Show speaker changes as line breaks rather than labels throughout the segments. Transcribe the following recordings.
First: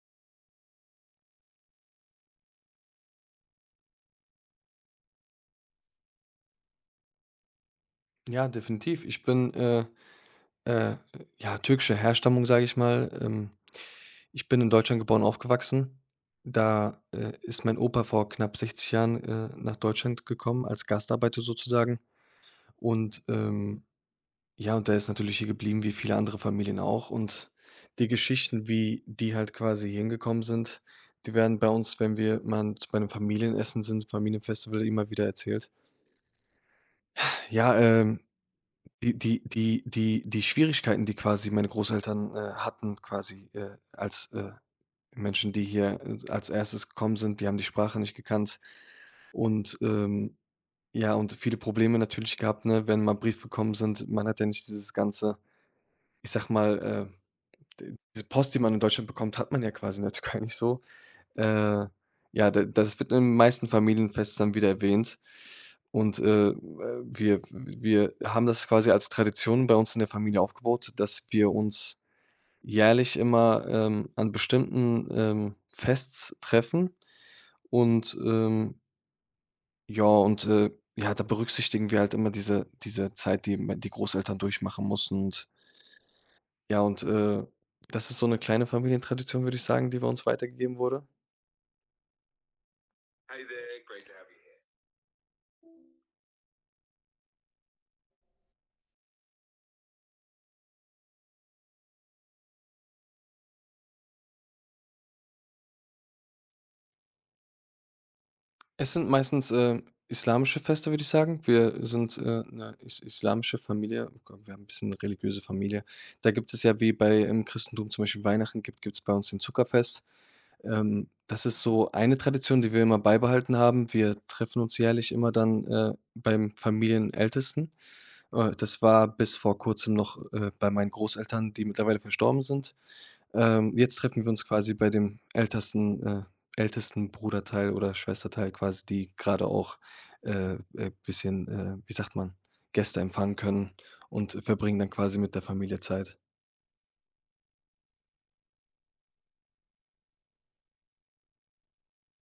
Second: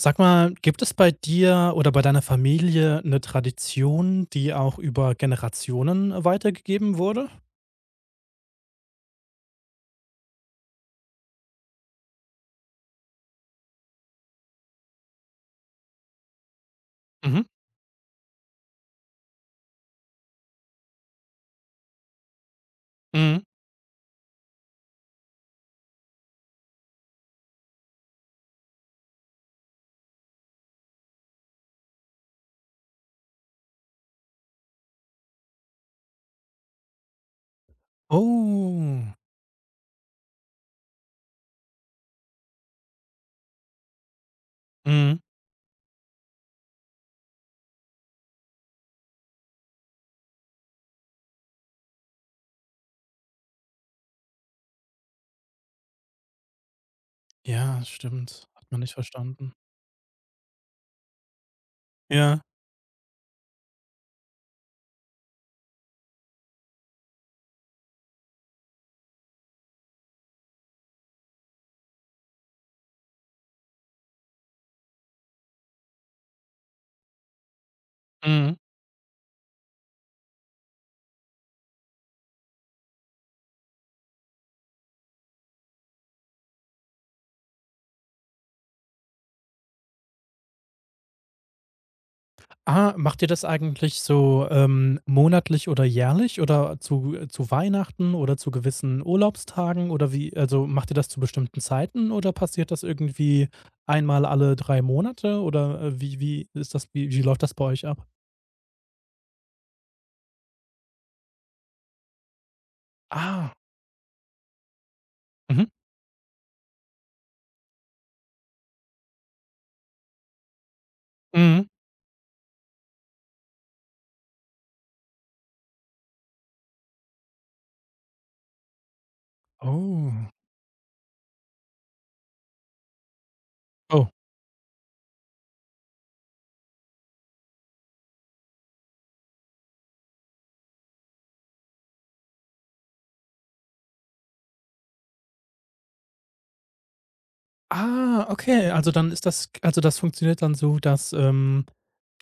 Sag mal, gibt es bei dir oder bei deiner Familie eine Tradition, die auch über Generationen weitergegeben wurde?
Ja, definitiv. Ich bin, äh, ja, türkischer Herstammung, sage ich mal. Ich bin in Deutschland geboren, aufgewachsen. Da,
Mhm,
ist mein Opa vor knapp 60 Jahren, nach Deutschland gekommen, als Gastarbeiter sozusagen. Und,
mhm.
ja, und der ist natürlich hier geblieben, wie viele andere Familien auch. Und die Geschichten, wie die halt quasi hier hingekommen sind, die werden bei uns, wenn wir mal bei 'nem Familienessen sind, Familienfestival immer wieder erzählt. Ja,
Oh,
Die Schwierigkeiten, die quasi meine Großeltern, hatten quasi, als,
mhm.
Menschen, die hier, als Erstes gekommen sind, die haben die Sprache nicht gekannt und, ja, und viele Probleme natürlich gehabt, ne, wenn mal Briefe gekommen sind. Man hat ja nicht dieses ganze, ich sag mal,
Ja,
d diese
stimmt.
Post, die
Hat
man
man
in
nicht
Deutschland bekommt, hat
verstanden.
man ja quasi in der Türkei nicht so. Äh,
Ja.
ja, da das wird in den meisten Familienfesten dann wieder erwähnt und, wir haben das quasi als Tradition bei uns in der Familie aufgebaut, dass wir uns jährlich immer, an bestimmten, Fests treffen und,
Mhm.
ja und, ja, da berücksichtigen wir halt immer diese Zeit, die m die Großeltern durchmachen mussten, und ja und, das ist so eine kleine Familientradition, würde ich sagen, die bei uns weitergegeben wurde.
Ah, macht ihr das eigentlich so, monatlich oder jährlich oder zu Weihnachten oder zu gewissen Urlaubstagen oder wie also, macht ihr das zu bestimmten Zeiten oder passiert das irgendwie einmal alle 3 Monate oder, wie ist das wie läuft das bei euch ab?
Es sind meistens, islamische Feste, würde ich sagen. Wir sind, 'ne is
Ah.
islamische Familie. Oh, wir haben ein bisschen religiöse
Mhm.
Familie. Da gibt es ja wie bei im Christentum zum Beispiel Weihnachten, gibt es bei uns den Zuckerfest. Das ist
Mhm.
so eine Tradition, die wir immer beibehalten haben. Wir treffen uns jährlich immer dann, beim Familienältesten. Das war bis vor Kurzem noch,
Oh.
bei meinen Großeltern, die mittlerweile verstorben sind. Jetzt
Oh.
treffen wir uns quasi bei dem ältesten Bruderteil oder Schwesterteil quasi, die gerade auch, bisschen, wie sagt man, Gäste empfangen können, und verbringen dann quasi mit der Familie Zeit.
Ah, okay. Also, dann ist das also, das funktioniert dann so, dass,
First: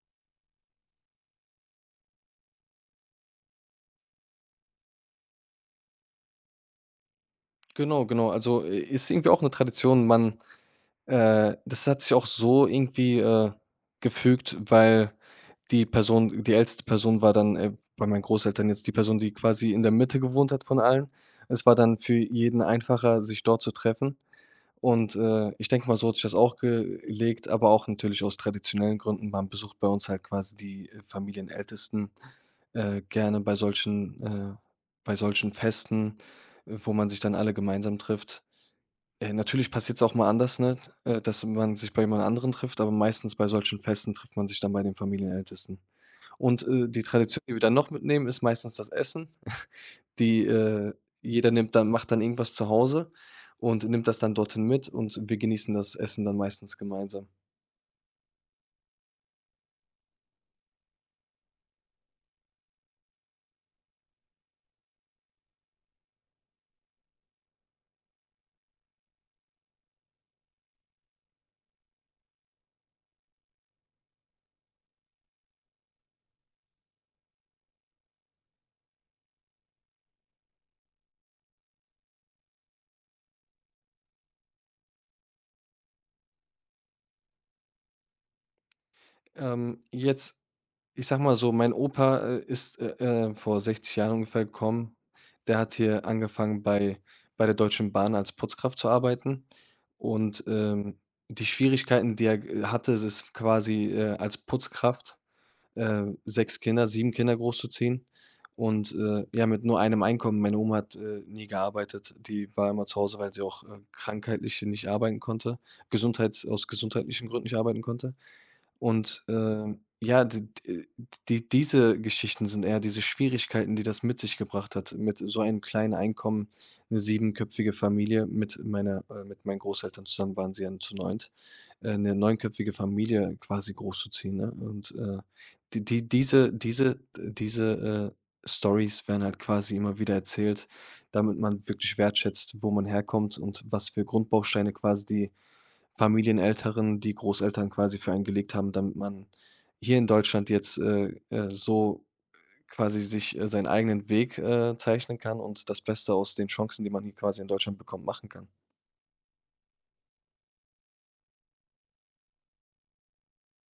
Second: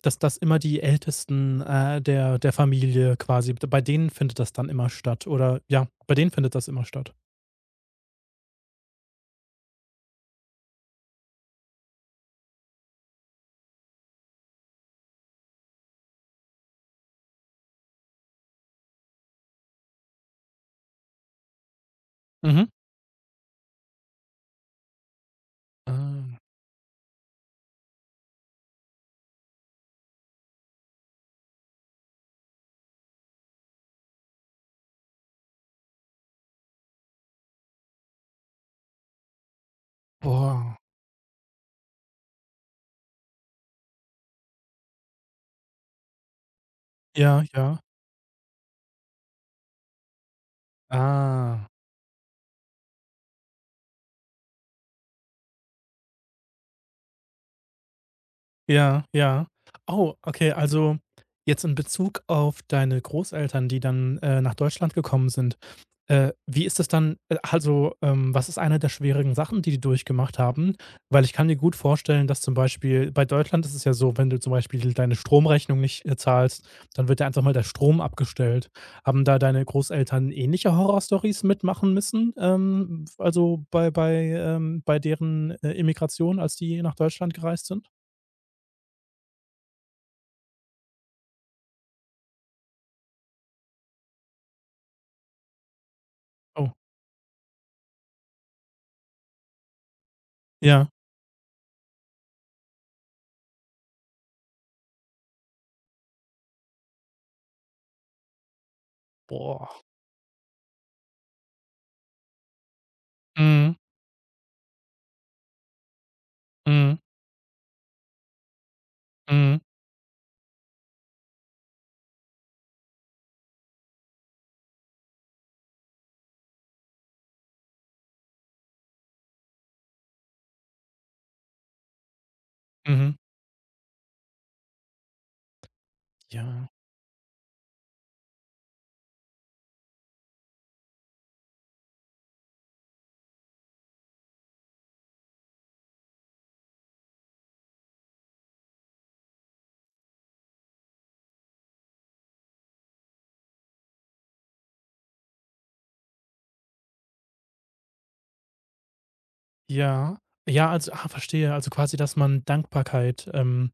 dass das immer die Ältesten, der Familie quasi bei denen findet das dann immer statt oder ja, bei denen findet das immer statt?
Genau, genau. Also, i ist irgendwie auch eine Tradition. Man Das hat sich auch so irgendwie, gefügt, weil die Person, die älteste Person war dann, bei meinen Großeltern, jetzt die Person, die quasi in der Mitte gewohnt hat von allen. Es war dann für jeden
Mhm.
einfacher, sich dort zu treffen. Und, ich denke mal, so hat sich das
Ah.
auch gelegt, aber auch natürlich aus traditionellen Gründen. Man besucht bei uns halt quasi die, Familienältesten, gerne bei solchen Festen, wo man sich dann alle gemeinsam trifft. Natürlich passiert es auch mal anders, ne,
Boah.
dass man sich bei jemand anderen trifft, aber meistens bei solchen Festen trifft man sich dann bei den Familienältesten. Und, die Tradition,
Ja,
die wir dann
ja.
noch mitnehmen, ist meistens das Essen. Die, äh Jeder
Ah.
nimmt dann macht dann irgendwas zu Hause und nimmt das dann dorthin mit, und wir genießen das Essen dann meistens gemeinsam.
Ja, ja. Oh, okay, also jetzt in Bezug auf deine Großeltern, die dann, nach Deutschland gekommen sind. Wie ist das dann also, was ist eine der schwierigen Sachen, die die durchgemacht haben? Weil ich kann mir gut vorstellen, dass zum Beispiel bei Deutschland ist es ja so, wenn du zum Beispiel deine Stromrechnung nicht, zahlst, dann wird ja einfach mal der Strom abgestellt. Haben da deine Großeltern ähnliche Horrorstories mitmachen müssen, also bei deren, Immigration, als die nach Deutschland gereist sind?
Jetzt, ich sag mal so, mein Opa, ist, vor 60 Jahren ungefähr gekommen. Der hat hier angefangen,
Oh.
bei der Deutschen Bahn als Putzkraft zu arbeiten, und,
Ja.
die Schwierigkeiten, die er g hatte, es ist quasi, als Putzkraft 6 Kinder, 7 Kinder großzuziehen und, ja, mit nur
Boah.
einem Einkommen. Meine Oma hat, nie gearbeitet. Die war immer zu Hause, weil sie auch,
Mhm.
krankheitlich nicht arbeiten konnte, gesundheits aus
Mhm.
gesundheitlichen Gründen nicht arbeiten konnte. Und,
Mhm.
ja, d d die diese Geschichten sind eher diese Schwierigkeiten, die das mit sich gebracht hat, mit so einem kleinen Einkommen, eine siebenköpfige Familie, mit meiner mit meinen Großeltern zusammen waren sie ja zu neunt, 'ne neunköpfige
Mhm.
Familie quasi großzuziehen, ne? Und, die diese
Ja.
diese diese, äh, Storys werden halt quasi immer wieder erzählt, damit man wirklich wertschätzt, wo man herkommt und was für Grundbausteine quasi die Familieneltern, die Großeltern quasi für einen gelegt haben, damit man hier in Deutschland jetzt, so quasi sich, seinen eigenen Weg, zeichnen kann und das Beste aus den Chancen, die man hier quasi in Deutschland bekommt, machen kann.
Ja. Ja, also ah, verstehe. Also quasi, dass man Dankbarkeit,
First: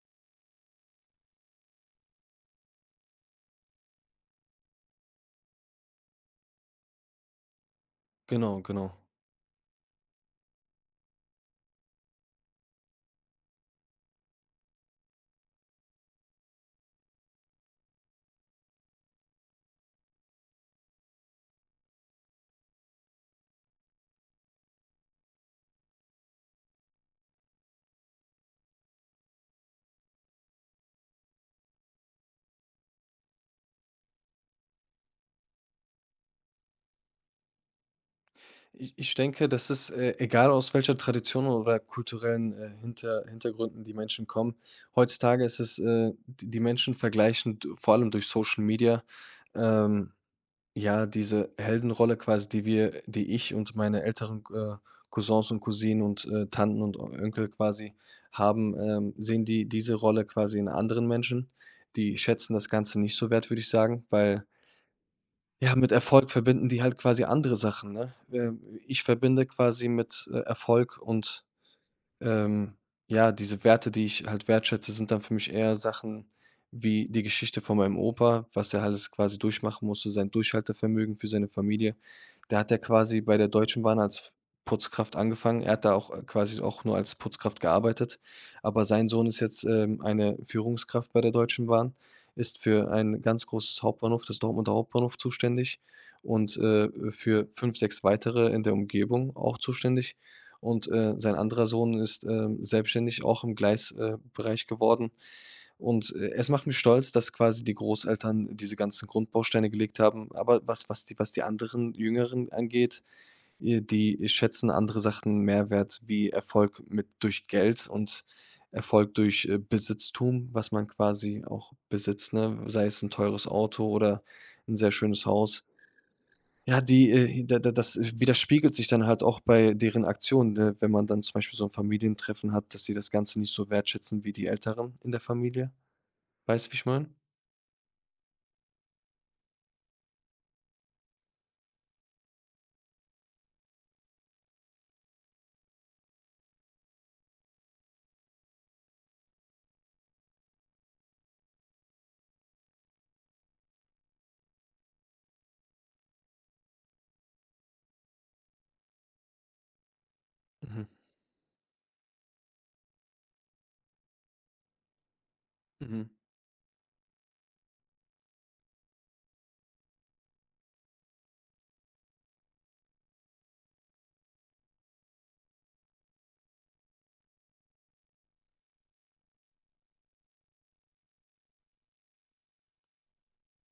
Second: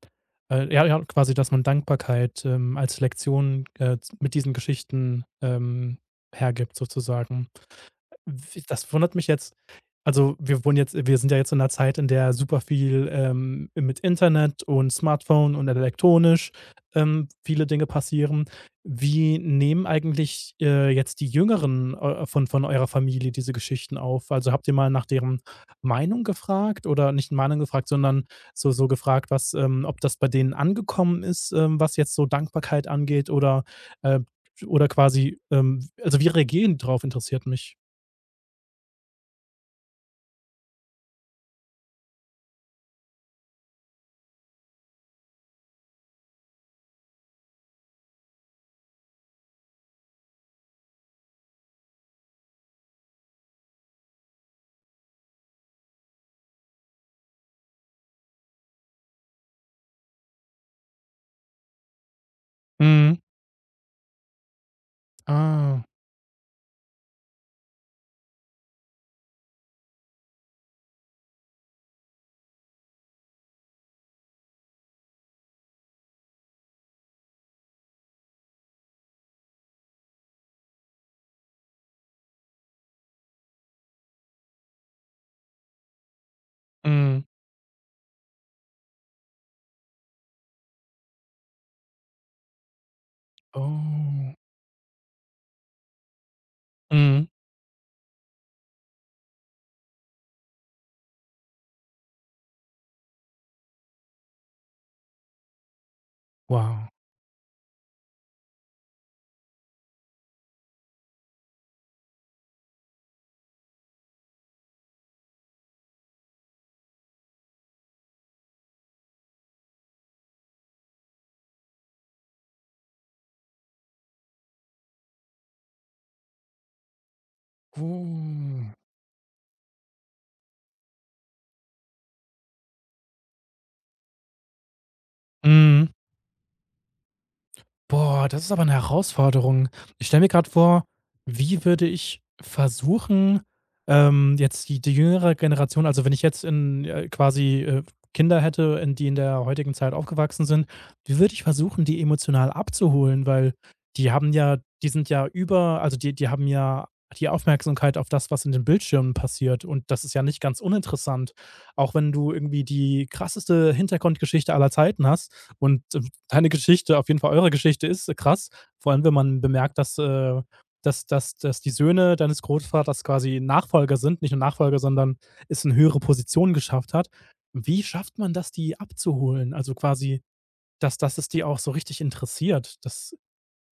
ja, ja, quasi, dass man Dankbarkeit, als Lektion, z mit diesen Geschichten, hergibt sozusagen.
Genau,
W
genau.
Das wundert mich jetzt. Also, wir sind ja jetzt in einer Zeit, in der super viel, mit Internet und Smartphone und elektronisch, viele Dinge passieren. Wie nehmen eigentlich, jetzt die Jüngeren, von eurer Familie diese Geschichten auf? Also, habt ihr mal nach deren Meinung gefragt oder nicht Meinung gefragt, sondern so gefragt, was, ob das bei denen angekommen ist, was jetzt so Dankbarkeit angeht äh oder quasi, also, wie reagieren die drauf, interessiert mich.
Ich denke, das ist, egal aus welcher Tradition oder kulturellen, Hintergründen die Menschen kommen. Heutzutage ist es, d die Menschen vergleichen d vor allem durch Social Media, ähm ja, diese Heldenrolle quasi, die ich und meine älteren, Cousins und Cousinen und, Tanten und O Enkel quasi haben, sehen die diese Rolle quasi in anderen Menschen. Die schätzen das Ganze nicht
Mhm.
so wert, würde ich sagen, weil, ja,
Ah.
mit Erfolg verbinden die halt quasi andere Sachen, ne? Ich verbinde quasi mit, Erfolg und ähm, ja, diese Werte, die ich halt wertschätze, sind dann für mich eher Sachen wie die Geschichte von meinem Opa, was er alles quasi durchmachen musste, sein Durchhaltevermögen für seine Familie. Der hat ja quasi bei der Deutschen Bahn als Putzkraft angefangen. Er hat da auch quasi auch nur als
Mhm.
Putzkraft gearbeitet. Aber sein Sohn ist jetzt, eine Führungskraft bei der Deutschen Bahn, ist für ein ganz großes Hauptbahnhof,
Oh.
das Dortmunder Hauptbahnhof, zuständig und,
Mhm.
für fünf, sechs weitere in der Umgebung auch zuständig. Und, sein anderer Sohn ist, selbstständig auch im Gleisbereich Bereich geworden. Und, es macht mich
Wow.
stolz, dass quasi die Großeltern diese ganzen Grundbausteine gelegt haben. Aber was die anderen Jüngeren angeht, die schätzen andere Sachen mehr wert, wie Erfolg mit durch Geld und Erfolg durch, Besitztum, was man quasi auch besitzt, ne? Sei es ein teures Auto oder ein sehr schönes Haus. Ja, die, da da das
Oh.
widerspiegelt sich dann halt auch bei deren Aktionen, ne, wenn man dann zum Beispiel so ein Familientreffen hat, dass sie das Ganze nicht so wertschätzen wie die Älteren in der Familie.
Mhm.
Weißt du, wie ich meine?
Boah, das ist aber 'ne Herausforderung. Ich stelle mir grad vor, wie würde ich versuchen, jetzt die jüngere Generation also, wenn ich jetzt in, quasi, Kinder hätte, in der heutigen Zeit aufgewachsen sind, wie würde ich versuchen, die emotional abzuholen? Weil die sind ja über also, die haben ja die Aufmerksamkeit auf das, was in den Bildschirmen passiert und das ist ja nicht ganz
Mhm,
uninteressant. Auch wenn du irgendwie die krasseste Hintergrundgeschichte aller Zeiten hast und
mhm.
deine Geschichte, auf jeden Fall eure Geschichte ist krass. Vor allem, wenn man bemerkt, dass, dass die Söhne deines Großvaters quasi Nachfolger sind, nicht nur Nachfolger, sondern es in höhere Positionen geschafft hat. Wie schafft man das, die abzuholen? Also quasi, dass es die auch so richtig interessiert. Das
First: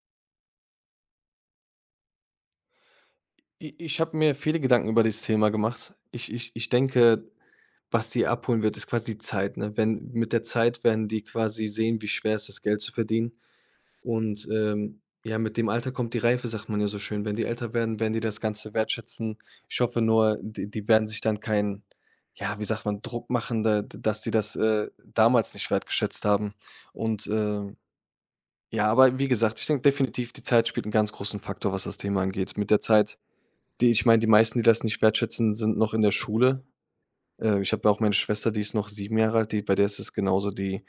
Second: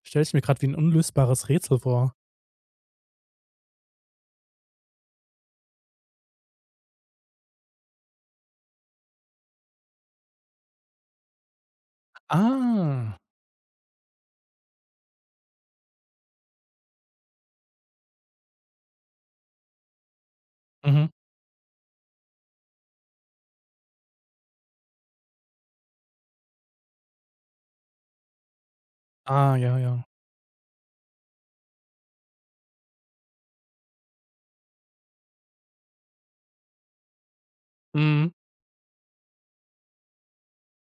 stelle ich mir gerade wie ein unlösbares Rätsel vor.
I Ich habe mir viele Gedanken über dieses Thema gemacht. Ich denke, was die abholen wird, ist quasi die Zeit, ne? Wenn Mit der Zeit werden die quasi sehen, wie schwer es ist, Geld zu
Ah.
verdienen. Und, ja, mit dem Alter kommt die Reife, sagt man ja so schön. Wenn die älter werden, werden die das Ganze wertschätzen. Ich hoffe nur, die werden
Mhm.
sich dann keinen, ja, wie sagt man, Druck machen, da dass die das, damals nicht wertgeschätzt haben. Und, ja, aber wie
Ah,
gesagt, ich
ja,
denke
ja.
definitiv, die Zeit spielt einen ganz großen Faktor, was das Thema angeht. Mit der Zeit, die ich meine, die meisten, die das nicht wertschätzen, sind noch in der Schule. Ich habe ja auch meine
Mhm.
Schwester, die ist noch 7 Jahre alt, die, bei der ist es genauso. Die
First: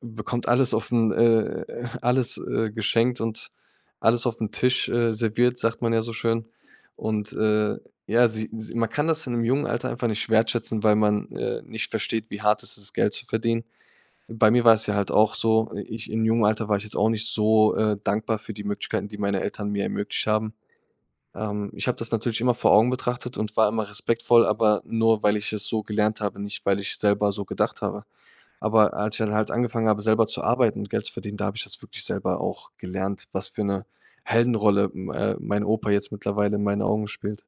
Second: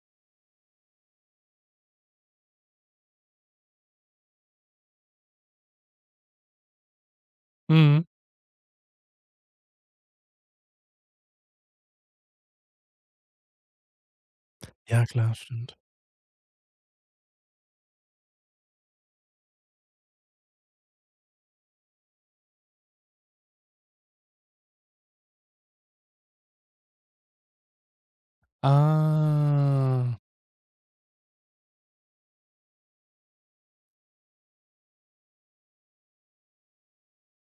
bekommt alles auf'n alles, geschenkt und alles auf den Tisch, serviert, sagt man ja so schön. Und,
Mhm.
ja, sie man kann das in 'nem jungen Alter einfach nicht wertschätzen, weil man, nicht versteht, wie hart es ist, Geld zu verdienen. Bei mir war es ja
Ja,
halt auch
klar,
so,
stimmt.
ich im jungen Alter war ich jetzt auch nicht so, dankbar für die Möglichkeiten, die meine Eltern mir ermöglicht haben. Ich habe das natürlich immer vor Augen betrachtet und war immer respektvoll, aber nur, weil ich es so gelernt habe, nicht weil ich selber so gedacht habe. Aber als ich dann halt angefangen habe,
Ah.
selber zu arbeiten und Geld zu verdienen, da habe ich das wirklich selber auch gelernt, was für eine Heldenrolle, m mein Opa jetzt mittlerweile in meinen Augen spielt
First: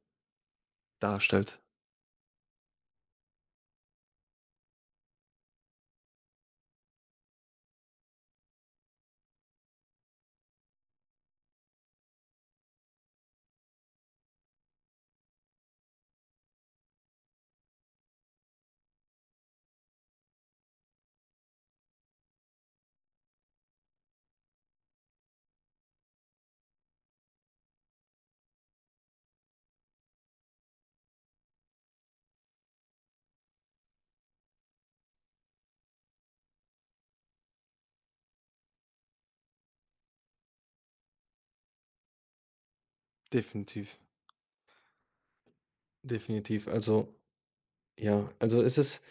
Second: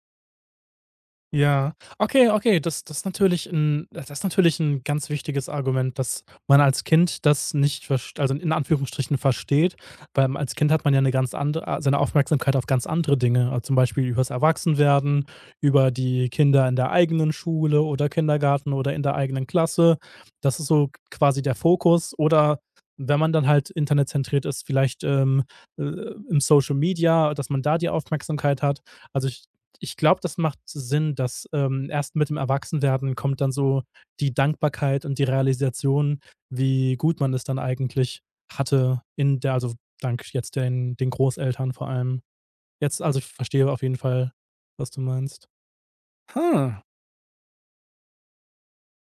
darstellt.
Ja. Okay, okay, das ist natürlich ein ganz wichtiges Argument, dass man als Kind das nicht verst also, in Anführungsstrichen versteht, weil als Kind hat man ja eine ganz andere a seine Aufmerksamkeit auf ganz andere Dinge, also, zum Beispiel übers Erwachsenwerden, über die Kinder in der eigenen Schule oder Kindergarten oder in der eigenen Klasse. Das ist so quasi der Fokus oder wenn man dann halt internetzentriert ist, vielleicht, äh, im Social Media, dass man da die Aufmerksamkeit hat. Also, ich glaube, das macht Sinn, dass erst mit dem Erwachsenwerden kommt dann so die Dankbarkeit und die Realisation, wie gut man es dann eigentlich hatte in der also dank jetzt den Großeltern vor allem. Jetzt also ich verstehe auf
Definitiv,
jeden Fall, was du meinst.
definitiv.
Ha.
Also, ja, also, es ist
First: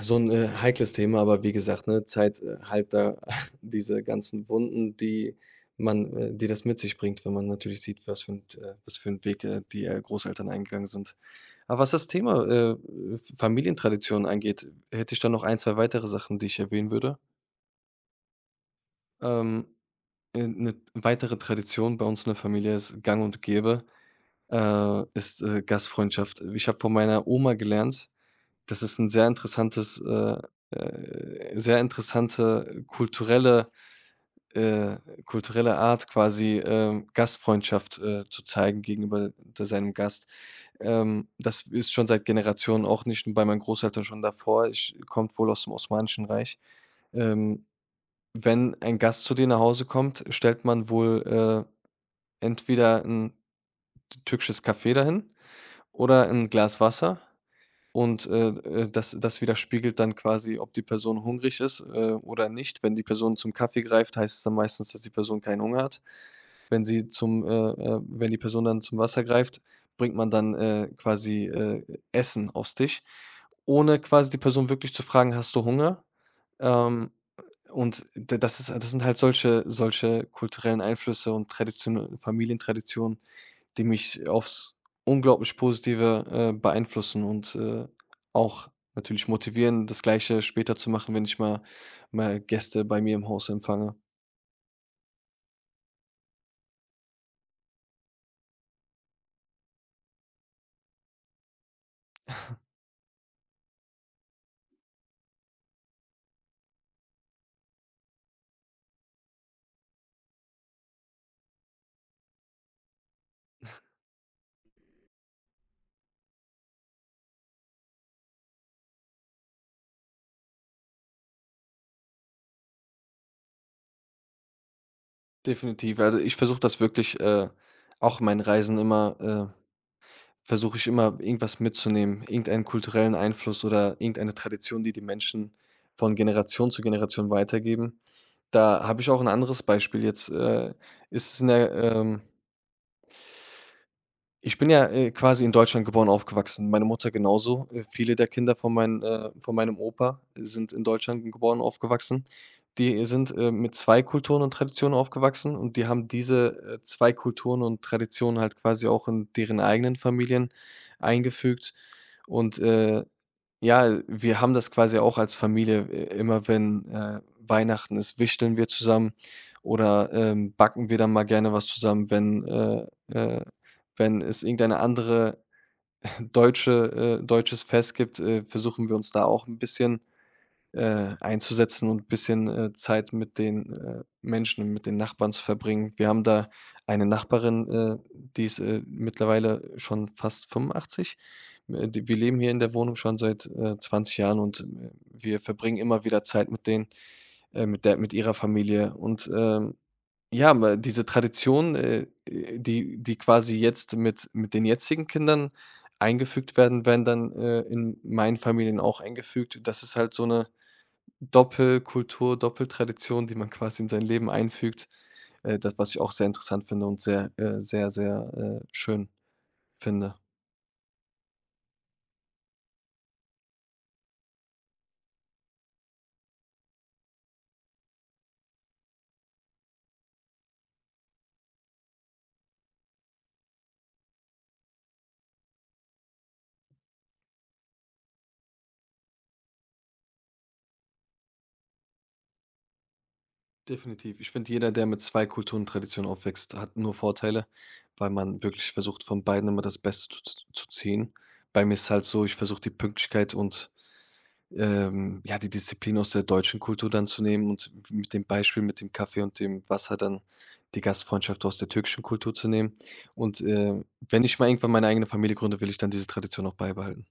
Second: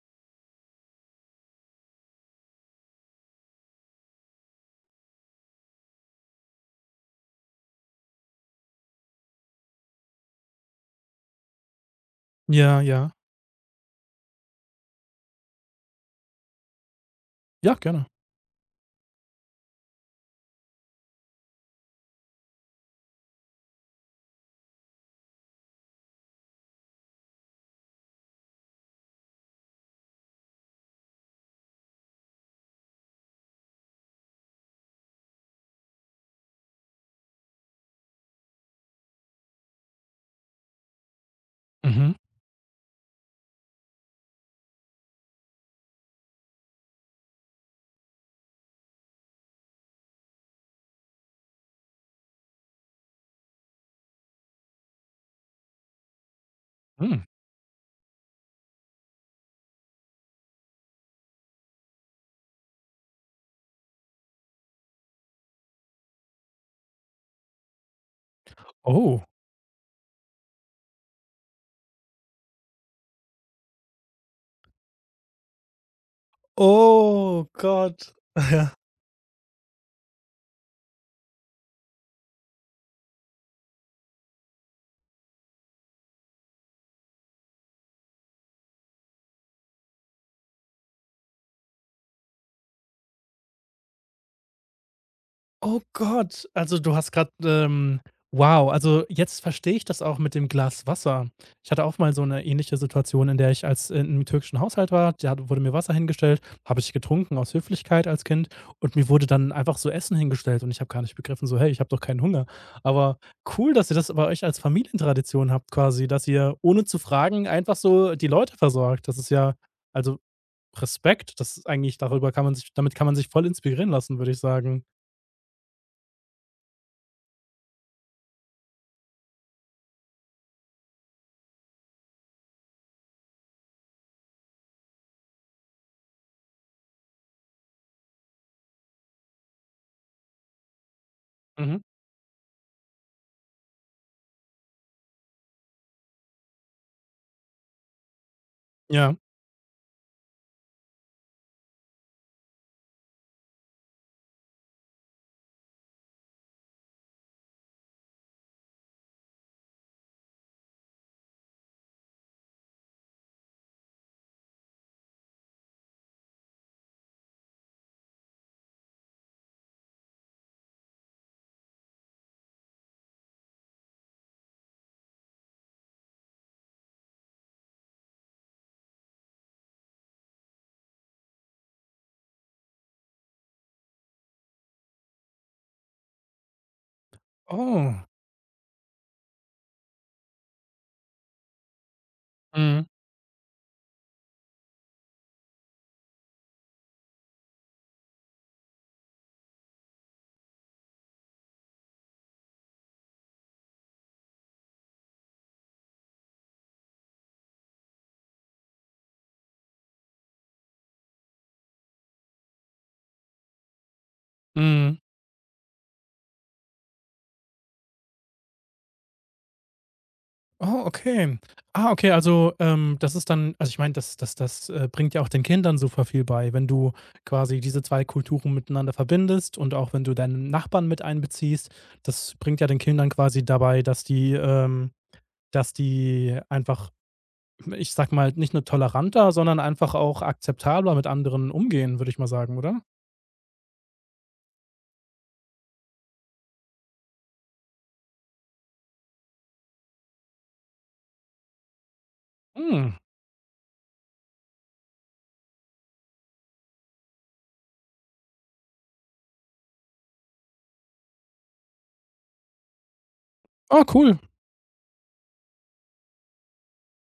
so ein heikles Thema, aber wie gesagt, ne, Zeit, heilt da diese ganzen Wunden, die das mit sich bringt, wenn man natürlich sieht, was für was für einen Weg, die, Großeltern eingegangen sind. Aber was das Thema,
Ja, ja.
F Familientraditionen angeht, hätte ich da noch ein, 2 weitere Sachen, die ich erwähnen würde.
Ja, gerne.
Ähm, 'Ne weitere Tradition bei uns in der Familie ist gang und gäbe, ist, Gastfreundschaft. Ich habe von meiner Oma gelernt, das ist 'n sehr interessantes sehr interessante äh, kulturelle Art quasi, Gastfreundschaft, zu zeigen gegenüber d seinem Gast. Das ist schon
Mhm.
seit Generationen auch, nicht nur bei meinen Großeltern, schon davor. Ich kommt wohl aus dem Osmanischen Reich. Ähm, wenn ein Gast zu dir nach Hause kommt, stellt man wohl, entweder ein türkisches Kaffee dahin oder ein Glas
Hm.
Wasser. Und, das widerspiegelt dann quasi, ob die Person hungrig ist, oder nicht. Wenn die Person zum Kaffee greift, heißt es dann meistens, dass die Person keinen Hunger hat. Wenn sie zum wenn die Person dann zum Wasser
Oh.
greift, bringt man dann, quasi, Essen auf's Tisch, ohne quasi die Person wirklich zu fragen: „Hast du Hunger?“ ähm,
Oh
und
Gott.
d
Ja.
das sind halt solche kulturellen Einflüsse und Tradition Familientraditionen, die mich aufs unglaublich Positive, beeinflussen und, auch natürlich motivieren, das Gleiche später zu machen, wenn ich mal Gäste bei mir im Haus empfange.
Oh Gott, also du hast gerade wow, also jetzt verstehe ich das auch mit dem Glas Wasser. Ich hatte auch mal so eine ähnliche Situation, in der ich als in 'nem türkischen Haushalt war. Da hat wurde mir Wasser hingestellt, habe ich getrunken aus Höflichkeit als Kind und mir wurde dann einfach so Essen hingestellt und ich habe gar nicht begriffen, so: „Hey, ich habe doch keinen Hunger.“ Aber cool, dass ihr das bei euch als Familientradition habt quasi, dass ihr ohne zu fragen einfach so die Leute versorgt. Das ist ja also Respekt, das ist eigentlich darüber kann man sich damit kann man sich voll inspirieren lassen, würde ich sagen.
Definitiv. Also, ich versuche das wirklich, auch in meinen Reisen immer, versuche ich immer, irgendwas mitzunehmen, irgendeinen kulturellen Einfluss oder irgendeine Tradition, die die Menschen von Generation zu Generation weitergeben. Da habe ich auch ein anderes Beispiel jetzt, ist es in der,
Mhm.
ich bin ja, quasi in Deutschland geboren, aufgewachsen. Meine Mutter genauso. Viele der Kinder von meinen
Ja.
von meinem Opa sind in Deutschland geboren, aufgewachsen. Die sind, mit 2 Kulturen und Traditionen aufgewachsen, und die haben diese, 2 Kulturen und Traditionen halt quasi auch in deren eigenen Familien eingefügt und, ja, wir haben das quasi auch als Familie, immer wenn, Weihnachten ist, wichteln wir zusammen oder, backen wir dann mal gerne was zusammen, wenn, äh wenn es irgendeine andere deutsche deutsches Fest gibt, versuchen wir uns da auch ein bisschen einzusetzen und ein bisschen, Zeit mit den, Menschen, mit den Nachbarn zu verbringen. Wir haben da eine Nachbarin,
Oh.
die ist, mittlerweile schon fast 85. D wir leben hier in der
Mhm,
Wohnung schon seit, 20 Jahren und, wir verbringen immer wieder Zeit mit denen, mit ihrer Familie. Und, ja, ma diese Tradition, die quasi jetzt mit den jetzigen Kindern eingefügt werden, werden dann, in meinen Familien auch eingefügt. Das ist halt so eine Doppelkultur, Doppeltradition, die man quasi in sein Leben einfügt,
mhm.
das, was ich auch sehr interessant finde und sehr, sehr, sehr, schön finde.
Oh, okay. Ah, okay, also, das ist dann also, ich meine, das bringt ja auch den Kindern super viel bei, wenn du quasi diese 2 Kulturen miteinander verbindest und auch wenn du deinen Nachbarn mit einbeziehst. Das bringt ja den Kindern quasi dabei, dass die einfach, ich sage mal, nicht nur toleranter, sondern einfach auch akzeptabler mit anderen umgehen, würde ich mal sagen, oder?
Definitiv. Ich finde, jeder, der mit 2 Kulturen und Traditionen aufwächst, hat nur Vorteile, weil man wirklich versucht, von beiden immer das Beste zu ziehen. Bei mir ist es halt so, ich versuche die
Mhm.
Pünktlichkeit und, ja, die Disziplin aus der deutschen Kultur dann zu nehmen und mit dem Beispiel mit dem Kaffee und dem Wasser dann die Gastfreundschaft aus der türkischen Kultur zu nehmen. Und,
Ah, cool.
wenn ich mal irgendwann meine eigene Familie gründe, will ich dann diese Tradition auch beibehalten.